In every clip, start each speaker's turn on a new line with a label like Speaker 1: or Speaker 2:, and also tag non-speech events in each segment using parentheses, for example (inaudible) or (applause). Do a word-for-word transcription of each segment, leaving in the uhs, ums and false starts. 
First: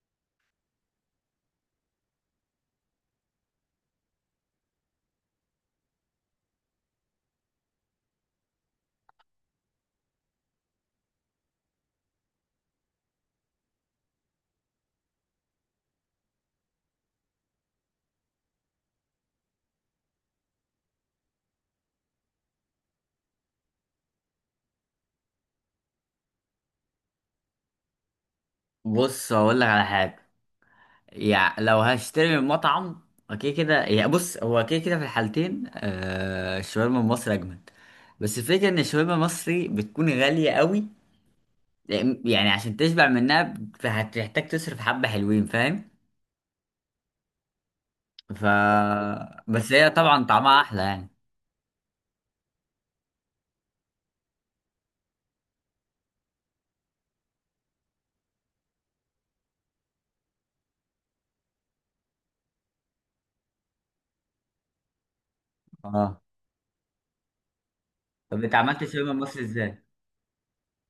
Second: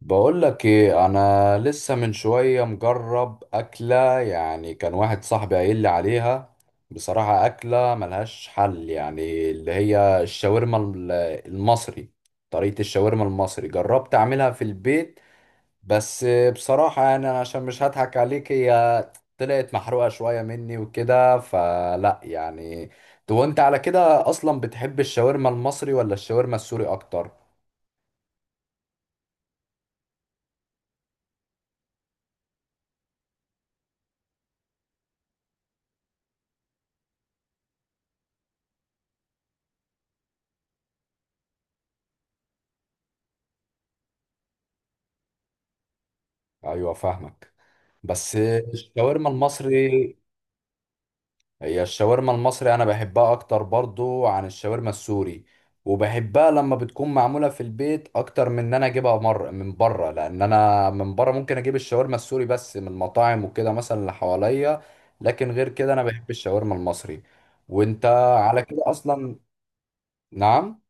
Speaker 1: بقول لك ايه؟ انا لسه من شويه مجرب اكله، يعني كان واحد صاحبي قايل لي عليها. بصراحه اكله ملهاش حل، يعني اللي هي الشاورما ال- المصري. طريقه الشاورما المصري جربت اعملها في البيت بس. بصراحه يعني أنا عشان مش هضحك عليك هي طلعت محروقه شويه مني وكده، فلا يعني. تو انت على كده اصلا بتحب الشاورما المصري ولا الشاورما السوري اكتر؟
Speaker 2: بص هقول لك على حاجه. يعني لو هشتري من مطعم اوكي كده، يعني بص، هو كده كده في الحالتين، آه الشاورما المصري اجمد. بس الفكره ان الشاورما المصري بتكون غاليه قوي، يعني عشان تشبع منها هتحتاج تصرف حبه حلوين، فاهم؟
Speaker 1: ايوه فاهمك، بس
Speaker 2: ف
Speaker 1: الشاورما
Speaker 2: بس هي
Speaker 1: المصري.
Speaker 2: طبعا طعمها احلى يعني.
Speaker 1: هي الشاورما المصري انا بحبها اكتر برضو عن الشاورما السوري، وبحبها لما بتكون معموله في البيت اكتر من ان انا اجيبها مر من بره، لان انا من بره ممكن اجيب الشاورما السوري بس من المطاعم وكده مثلا اللي حواليا. لكن غير كده انا
Speaker 2: اه.
Speaker 1: بحب الشاورما المصري. وانت
Speaker 2: طب انت
Speaker 1: على كده
Speaker 2: عملت الشاورما
Speaker 1: اصلا؟
Speaker 2: المصري ازاي؟
Speaker 1: نعم.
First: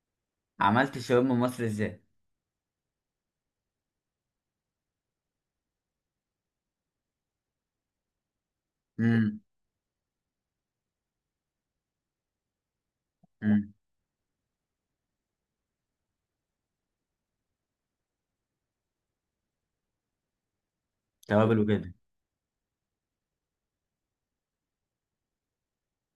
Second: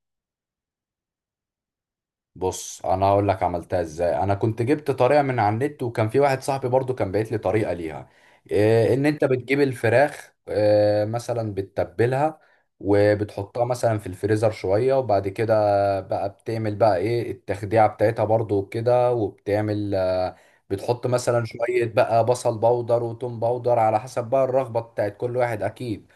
Speaker 2: عملت الشاورما المصري ازاي؟
Speaker 1: بص انا هقول لك عملتها ازاي، انا كنت جبت طريقه من على النت، وكان في واحد صاحبي برضو كان باعت لي طريقه ليها، إيه ان انت
Speaker 2: امم
Speaker 1: بتجيب الفراخ إيه مثلا بتتبلها، وبتحطها
Speaker 2: امم
Speaker 1: مثلا في الفريزر شويه، وبعد كده بقى بتعمل بقى ايه التخديعه بتاعتها برضو كده، وبتعمل آه، بتحط مثلا
Speaker 2: توابل
Speaker 1: شويه
Speaker 2: وكده.
Speaker 1: بقى بصل بودر وتوم بودر على حسب بقى الرغبه بتاعت كل واحد اكيد،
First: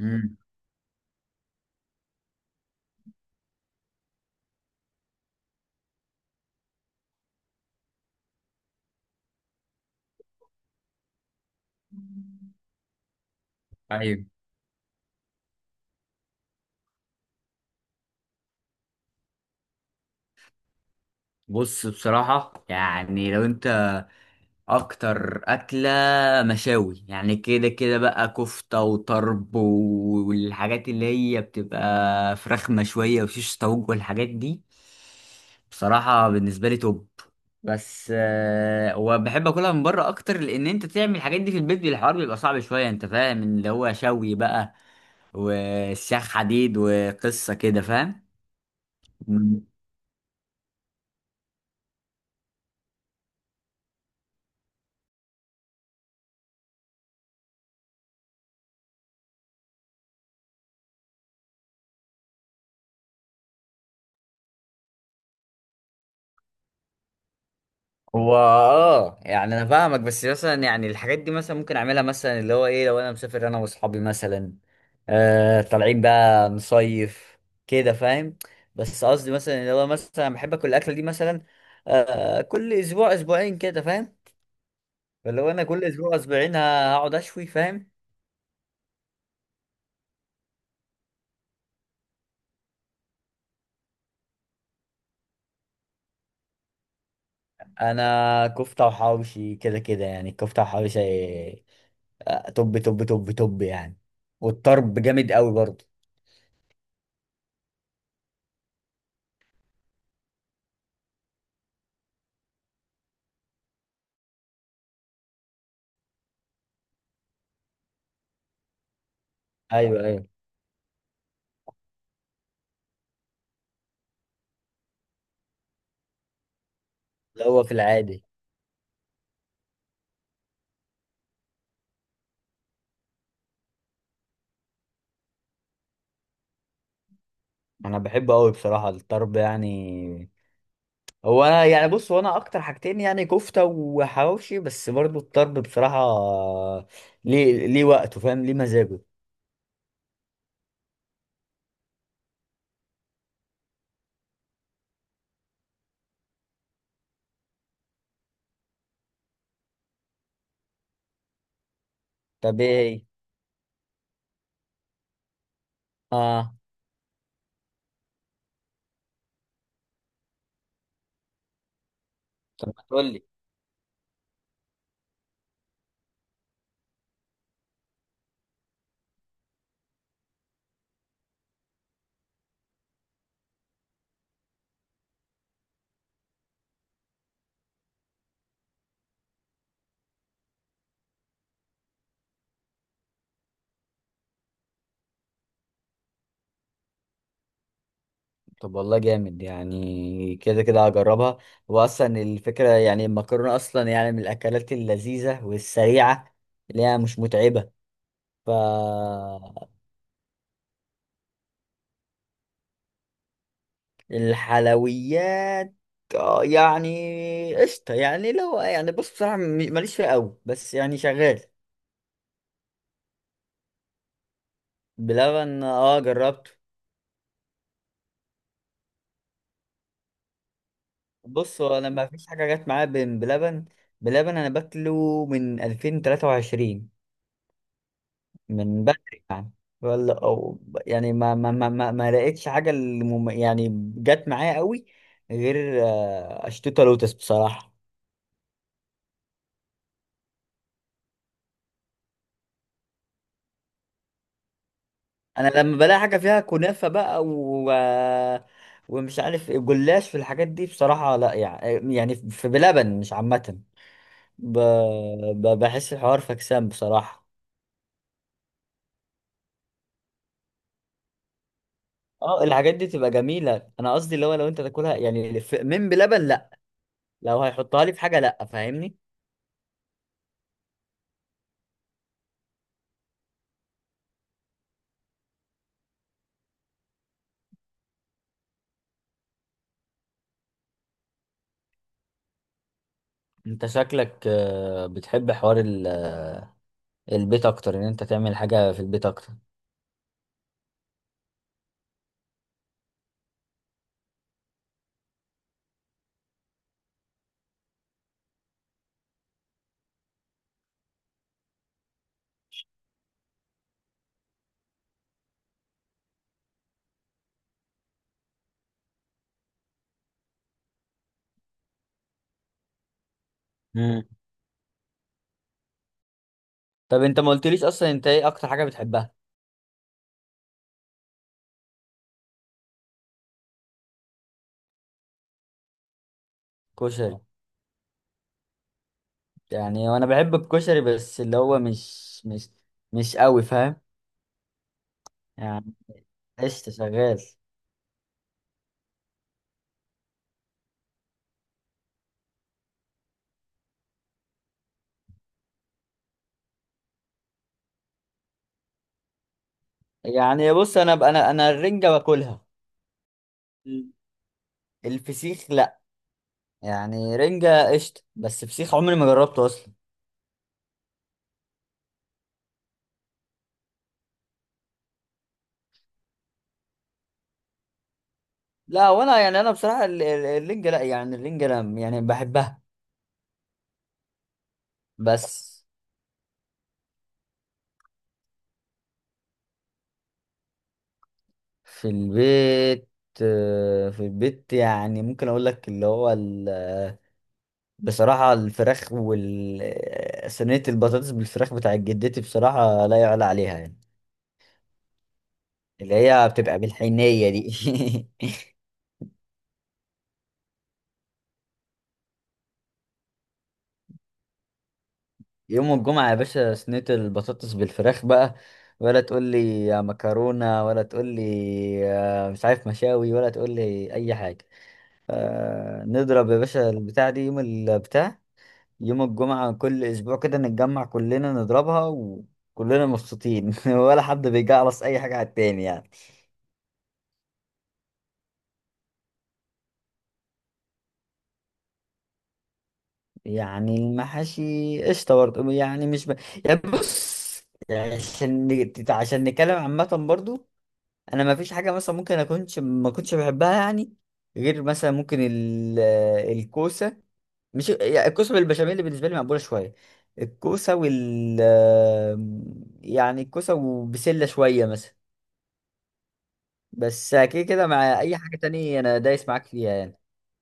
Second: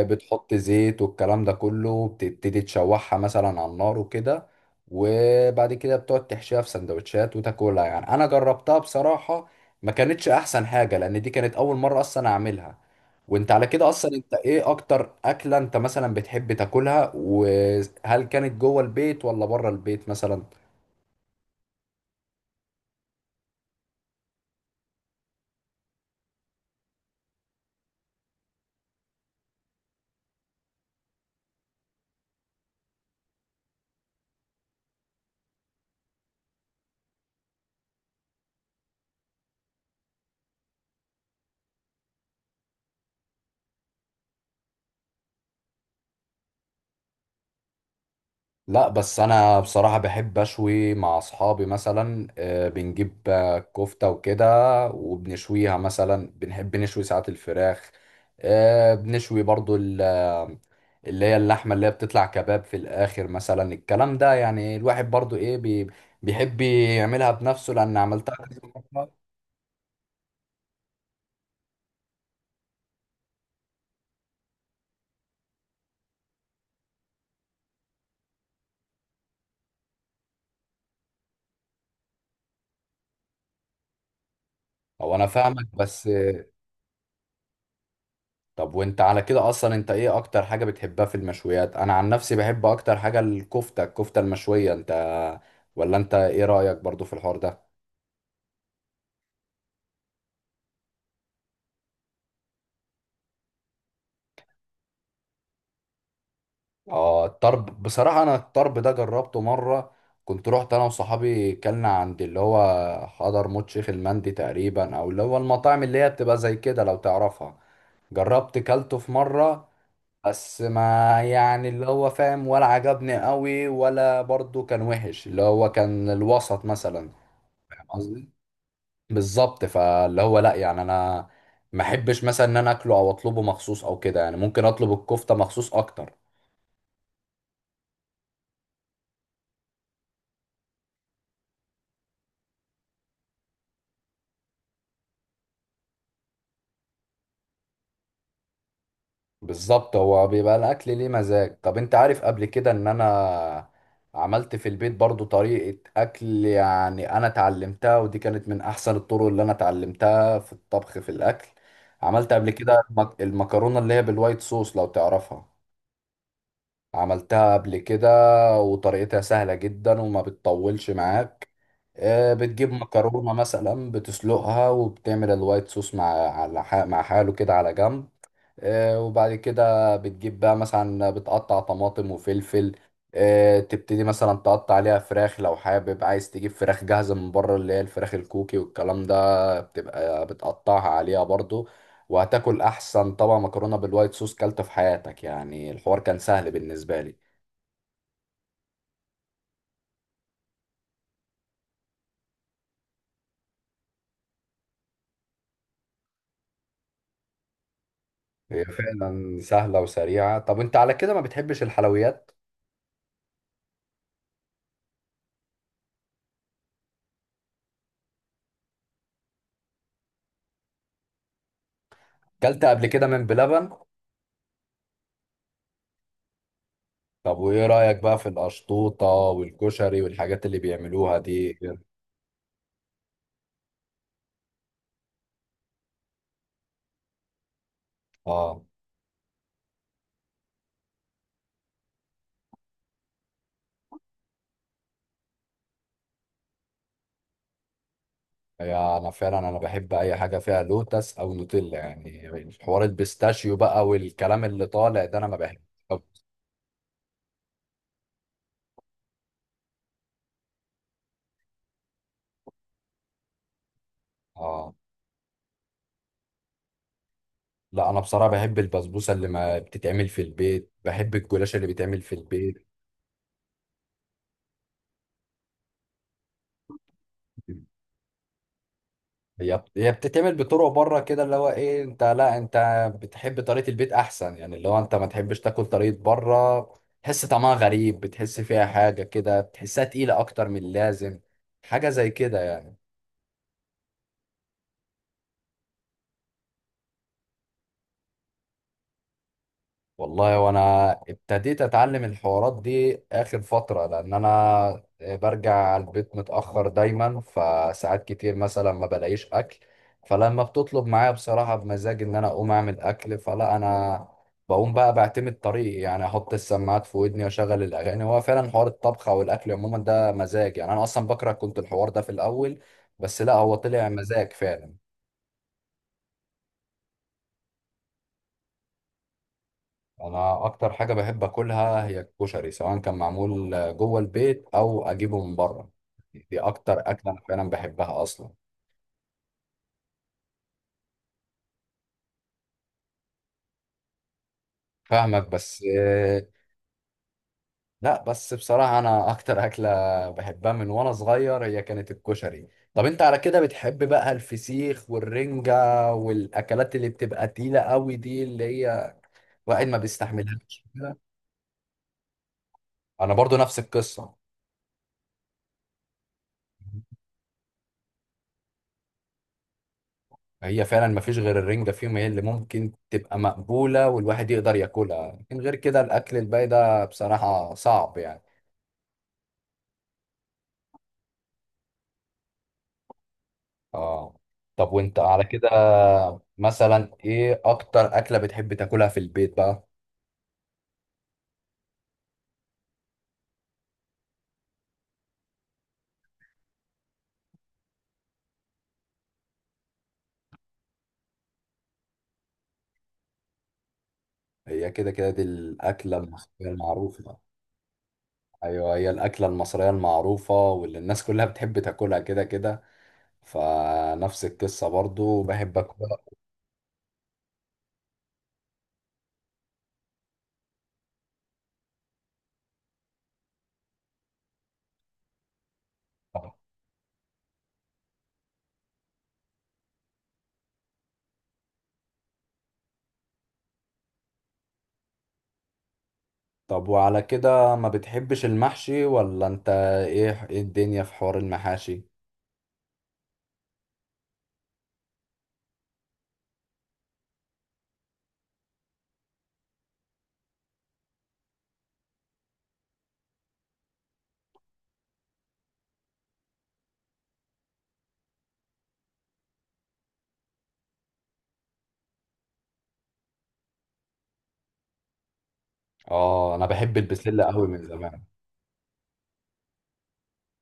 Speaker 2: امم
Speaker 1: زيت والكلام ده كله، بتبتدي تشوحها مثلا على النار وكده، وبعد كده بتقعد تحشيها في سندوتشات وتاكلها. يعني انا جربتها بصراحة، ما كانتش احسن حاجة لان دي كانت اول مرة اصلا اعملها. وانت على كده اصلا
Speaker 2: طيب،
Speaker 1: انت ايه اكتر اكلة انت مثلا بتحب تاكلها، وهل كانت جوه البيت ولا بره البيت مثلا؟
Speaker 2: بص بصراحه يعني لو انت، اكتر اكله مشاوي يعني، كده كده بقى كفته وطرب والحاجات اللي هي بتبقى فراخ مشويه وشيش طاووق والحاجات دي. بصراحه بالنسبه لي توب. بس آه، وبحب اكلها من بره اكتر، لان انت تعمل الحاجات دي في البيت الحوار بيبقى صعب شويه، انت فاهم اللي هو شوي بقى والسياخ حديد وقصه كده، فاهم؟
Speaker 1: لا بس انا بصراحة بحب اشوي مع اصحابي مثلا، آه، بنجيب آه، كفتة وكده، وبنشويها مثلا، بنحب نشوي ساعات الفراخ، آه، بنشوي برضو ال- آه، اللي هي اللحمة اللي هي بتطلع كباب في الاخر مثلا. الكلام ده يعني الواحد برضو ايه بي- بيحب يعملها بنفسه لان عملتها
Speaker 2: هو
Speaker 1: كذا
Speaker 2: اه
Speaker 1: مرة.
Speaker 2: يعني انا فاهمك، بس مثلا يعني الحاجات دي مثلا ممكن اعملها مثلا اللي هو ايه لو انا مسافر انا واصحابي مثلا، آه طالعين بقى نصيف كده، فاهم؟ بس قصدي مثلا اللي هو مثلا بحب اكل الاكله دي مثلا، آه كل اسبوع اسبوعين كده، فاهم؟
Speaker 1: هو انا
Speaker 2: فاللي هو انا
Speaker 1: فاهمك
Speaker 2: كل
Speaker 1: بس.
Speaker 2: اسبوع اسبوعين هقعد اشوي، فاهم؟
Speaker 1: طب وانت على كده اصلا انت ايه اكتر حاجة بتحبها في المشويات؟ انا عن نفسي بحب اكتر حاجة الكفتة، الكفتة المشوية. انت ولا انت ايه رأيك برضو في الحوار ده؟
Speaker 2: انا كفته وحواوشي كده كده يعني، الكفته وحواوشي آه، توب توب توب توب يعني. والطرب جامد قوي برضه.
Speaker 1: اه الطرب بصراحة، انا الطرب ده جربته مرة، كنت رحت انا وصحابي كلنا عند اللي هو حضرموت شيخ المندي تقريبا، او اللي هو المطاعم اللي هي بتبقى زي كده لو تعرفها. جربت كلته في مرة
Speaker 2: ايوه ايوه،
Speaker 1: بس ما يعني اللي هو فاهم ولا عجبني قوي ولا برضو كان وحش، اللي هو كان الوسط مثلا.
Speaker 2: اللي هو في
Speaker 1: فاهم
Speaker 2: العادي.
Speaker 1: قصدي؟ بالظبط، فاللي هو لا يعني انا ما احبش مثلا ان انا اكله او اطلبه مخصوص او كده، يعني ممكن اطلب الكفته مخصوص اكتر.
Speaker 2: انا بحبه قوي بصراحه الطرب يعني. هو انا يعني بص، هو انا اكتر حاجتين يعني كفته وحواوشي، بس برضو الطرب بصراحه ليه ليه وقته، فاهم؟ ليه مزاجه.
Speaker 1: بالظبط، هو بيبقى الاكل ليه مزاج. طب انت عارف قبل كده ان انا عملت في البيت برضو طريقه اكل؟ يعني انا اتعلمتها ودي كانت من احسن الطرق اللي انا اتعلمتها في الطبخ في الاكل. عملت قبل
Speaker 2: طب ايه
Speaker 1: كده
Speaker 2: ايه؟
Speaker 1: المك- المكرونه اللي هي بالوايت صوص لو تعرفها.
Speaker 2: اه.
Speaker 1: عملتها قبل كده وطريقتها سهلة جدا وما بتطولش معاك. آه،
Speaker 2: طب
Speaker 1: بتجيب
Speaker 2: ما تقول لي.
Speaker 1: مكرونة مثلا بتسلقها، وبتعمل الوايت صوص مع على ح- مع حاله كده على جنب. آه، وبعد كده بتجيب بقى مثلا بتقطع طماطم وفلفل. آه، تبتدي مثلا تقطع عليها فراخ، لو حابب عايز تجيب فراخ جاهزة من بره اللي هي الفراخ الكوكي والكلام ده، بتبقى بتقطعها عليها برضو. وهتاكل أحسن طبعا مكرونة بالوايت صوص كلته في حياتك، يعني الحوار كان سهل بالنسبة لي.
Speaker 2: طب والله جامد، يعني كده كده هجربها. واصلا الفكره يعني المكرونه اصلا يعني من الاكلات اللذيذه والسريعه، اللي هي مش متعبه. ف
Speaker 1: هي فعلا سهلة وسريعة. طب انت على كده ما بتحبش الحلويات؟
Speaker 2: الحلويات، آه، يعني قشطة، يعني لو يعني بص بصراحة م- ماليش فيها قوي بس يعني شغال.
Speaker 1: كلت قبل كده من بلبن؟
Speaker 2: بلبن، اه جربته.
Speaker 1: طب وايه رأيك بقى في القشطوطة والكشري والحاجات اللي بيعملوها دي؟
Speaker 2: بص هو انا ما فيش حاجة جت معايا بين بلبن. بلبن انا باكله من ألفين وتلاتة وعشرين.
Speaker 1: اه.
Speaker 2: من بعد ولا او يعني ما ما ما ما, ما لقيتش حاجة اللي مم- يعني جت معايا قوي، غير آه، اشتوتة لوتس بصراحة.
Speaker 1: هي انا فعلا انا بحب اي حاجه فيها لوتس او نوتيلا، يعني حوار البيستاشيو بقى والكلام اللي طالع ده انا ما
Speaker 2: انا
Speaker 1: بحبه.
Speaker 2: لما بلاقي حاجه فيها كنافه بقى و... ومش عارف إيه، جلاش في الحاجات دي بصراحه لا يعني، يعني في بلبن مش عامه. ب...
Speaker 1: اه.
Speaker 2: ب... بحس الحوار فكسان بصراحه.
Speaker 1: لا انا بصراحه بحب البسبوسه اللي ما بتتعمل في البيت، بحب الجلاش اللي بيتعمل في
Speaker 2: اه
Speaker 1: البيت.
Speaker 2: الحاجات دي تبقى جميله، انا قصدي اللي هو لو انت تاكلها يعني في... من بلبن لا، لو هيحطها لي في حاجه لا، فاهمني؟
Speaker 1: هي بت- هي بتتعمل بطرق بره كده اللي هو ايه انت، لا انت بتحب طريقه البيت احسن، يعني اللي هو انت ما تحبش تاكل طريقه بره، تحس طعمها غريب، بتحس فيها حاجه كده، بتحسها تقيله اكتر من اللازم، حاجه زي كده.
Speaker 2: انت شكلك آه، بتحب حوار ال... آه، البيت اكتر، ان انت تعمل حاجه في البيت اكتر.
Speaker 1: والله وانا ابتديت اتعلم الحوارات دي اخر فترة لان انا برجع البيت متأخر دايما، فساعات كتير مثلا ما بلاقيش اكل، فلما بتطلب معايا بصراحة بمزاج ان انا اقوم اعمل اكل، فلا انا بقوم بقى بعتمد طريقي، يعني احط السماعات في ودني واشغل الاغاني. هو فعلا حوار الطبخ او الاكل عموما ده مزاج، يعني انا اصلا بكره كنت الحوار ده في الاول، بس لا هو طلع
Speaker 2: مم.
Speaker 1: مزاج فعلا.
Speaker 2: طب انت ما قلتليش اصلا انت ايه اكتر حاجه بتحبها؟
Speaker 1: انا اكتر حاجه بحب اكلها هي الكشري، سواء كان معمول جوه البيت او اجيبه من بره، دي اكتر اكله
Speaker 2: كشري،
Speaker 1: انا فعلا بحبها اصلا.
Speaker 2: يعني وانا بحب الكشري بس اللي هو مش مش مش قوي، فاهم؟
Speaker 1: فاهمك بس.
Speaker 2: يعني قشطة شغال.
Speaker 1: لا بس بصراحه انا اكتر اكله بحبها من وانا صغير هي كانت الكشري. طب انت على كده بتحب بقى الفسيخ والرنجه والاكلات اللي بتبقى تقيله قوي دي اللي هي واحد ما
Speaker 2: يعني
Speaker 1: بيستحملهاش
Speaker 2: بص انا
Speaker 1: كده؟
Speaker 2: انا انا الرنجة باكلها.
Speaker 1: انا برضو نفس
Speaker 2: مم.
Speaker 1: القصه.
Speaker 2: الفسيخ لا، يعني رنجة قشطة بس فسيخ عمري ما جربته اصلا.
Speaker 1: هي فعلا ما فيش غير الرنجة فيهم هي اللي ممكن تبقى مقبولة والواحد يقدر ياكلها، لكن غير كده الأكل الباقي ده بصراحة صعب يعني.
Speaker 2: لا وانا يعني انا بصراحة ال- ال- الرنجة لا يعني الرنجة لا يعني بحبها.
Speaker 1: اه. طب وانت على كده
Speaker 2: بس
Speaker 1: مثلا ايه أكتر أكلة بتحب تاكلها في البيت بقى؟
Speaker 2: في البيت، آه، في البيت يعني ممكن اقول لك اللي هو بصراحة الفراخ وال صينية البطاطس بالفراخ بتاعت جدتي بصراحة لا يعلى عليها يعني،
Speaker 1: هي كده كده دي
Speaker 2: اللي
Speaker 1: الأكلة
Speaker 2: هي
Speaker 1: المصرية
Speaker 2: بتبقى
Speaker 1: المعروفة.
Speaker 2: بالحنية دي.
Speaker 1: أيوه، هي الأكلة المصرية المعروفة واللي الناس كلها بتحب تاكلها كده كده، فنفس القصة برضو
Speaker 2: (laughs)
Speaker 1: بحب
Speaker 2: يوم
Speaker 1: أكلها.
Speaker 2: الجمعة يا باشا صينية البطاطس بالفراخ بقى، ولا تقول لي يا مكرونة، ولا تقول لي يا مش عارف مشاوي، ولا تقول لي أي حاجة. آه، نضرب يا باشا البتاع دي يوم البتاع، يوم الجمعة كل أسبوع كده نتجمع كلنا نضربها وكلنا مبسوطين، (laughs) ولا حد بيجعلص أي حاجة على التاني يعني.
Speaker 1: طب وعلى كده ما بتحبش المحشي؟ ولا انت ايه ايه الدنيا في حوار المحاشي؟
Speaker 2: يعني المحاشي قشطة برضه، يعني مش ب... يعني بص يعني عشان نت- عشان نتكلم عامة برضه، أنا ما فيش حاجة مثلا ممكن أكونش ما كنتش بحبها يعني، غير مثلا ممكن ال... الكوسة. مش يعني الكوسة بالبشاميل اللي بالنسبة لي مقبولة شوية، الكوسة وال... يعني الكوسة وبسلة شوية مثلا.
Speaker 1: اه انا بحب
Speaker 2: بس
Speaker 1: البسلة
Speaker 2: كده
Speaker 1: قوي من
Speaker 2: كده مع
Speaker 1: زمان.
Speaker 2: أي حاجة تانية أنا دايس معاك فيها يعني.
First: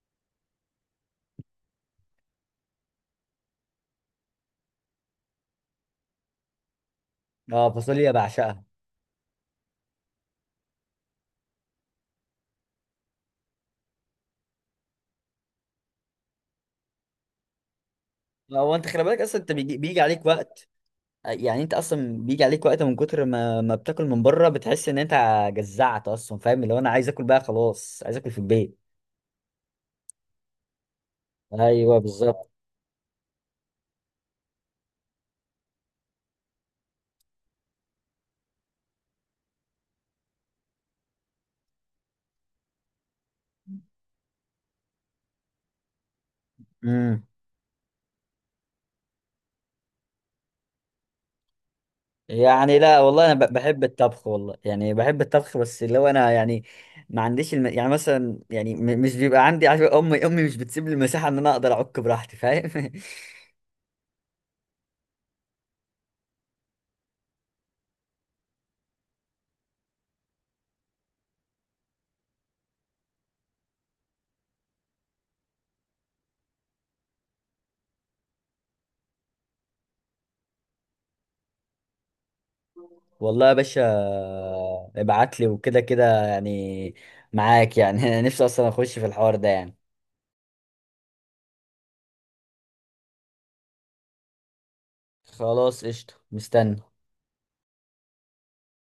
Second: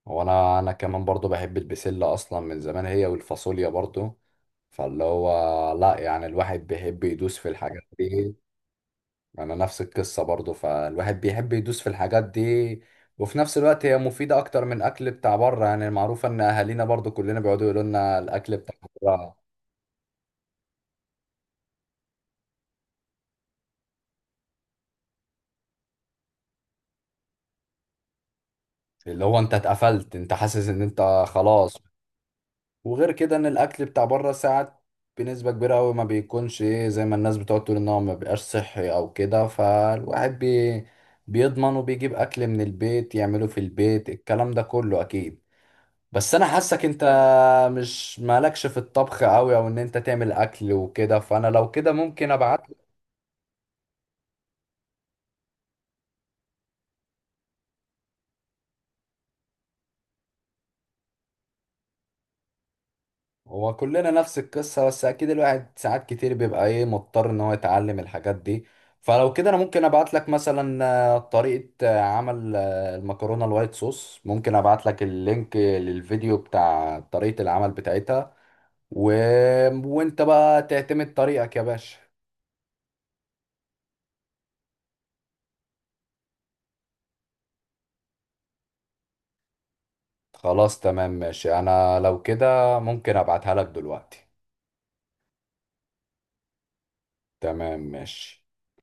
Speaker 1: وانا انا كمان برضو بحب البسلة اصلا من زمان، هي والفاصوليا برضو، فاللي هو لا يعني الواحد بيحب يدوس في
Speaker 2: اه
Speaker 1: الحاجات
Speaker 2: فاصوليا
Speaker 1: دي.
Speaker 2: بعشقها.
Speaker 1: انا نفس القصة برضو، فالواحد بيحب يدوس في الحاجات دي، وفي نفس الوقت هي مفيدة اكتر من الاكل بتاع بره، يعني المعروفة ان اهالينا برضو كلنا بيقعدوا يقولوا لنا الاكل بتاع
Speaker 2: هو انت خلي بالك
Speaker 1: بره
Speaker 2: اصلا انت بيجي, بيجي عليك وقت، يعني انت اصلا بيجي عليك وقت من كتر ما ما بتاكل من بره بتحس ان انت جزعت اصلا، فاهم؟ اللي هو انا عايز اكل بقى خلاص، عايز اكل في البيت.
Speaker 1: اللي هو انت اتقفلت انت حاسس ان انت خلاص.
Speaker 2: ايوه بالظبط.
Speaker 1: وغير كده ان الاكل بتاع بره ساعات بنسبه كبيره قوي ما بيكونش ايه زي ما الناس بتقعد تقول ان هو ما بيبقاش صحي او كده، فالواحد بي بيضمن وبيجيب اكل من البيت يعمله في البيت الكلام ده كله اكيد. بس انا حاسك انت
Speaker 2: امم
Speaker 1: مش مالكش في الطبخ قوي او ان انت تعمل اكل وكده، فانا لو كده ممكن ابعت.
Speaker 2: يعني لا والله انا ب- بحب الطبخ والله، يعني بحب الطبخ، بس اللي هو انا يعني ما عنديش الم... يعني مثلا يعني م... مش بيبقى عندي، عارف امي امي مش بتسيب لي المساحه ان انا اقدر اعك براحتي، فاهم؟
Speaker 1: هو كلنا نفس القصة، بس أكيد الواحد ساعات كتير بيبقى إيه مضطر إن هو يتعلم الحاجات دي. فلو كده أنا ممكن أبعت لك مثلا آه، طريقة آه، عمل آه، المكرونة الوايت صوص، ممكن أبعت لك اللينك للفيديو بتاع طريقة العمل بتاعتها و... وأنت بقى تعتمد طريقك يا باشا.
Speaker 2: (laughs) والله يا باشا ابعت لي وكده كده يعني، معاك يعني. (laughs) انا نفسي اصلا اخش في الحوار ده يعني.
Speaker 1: خلاص تمام ماشي، أنا لو كده ممكن أبعتها لك دلوقتي.
Speaker 2: خلاص قشطه، مستني.
Speaker 1: تمام ماشي.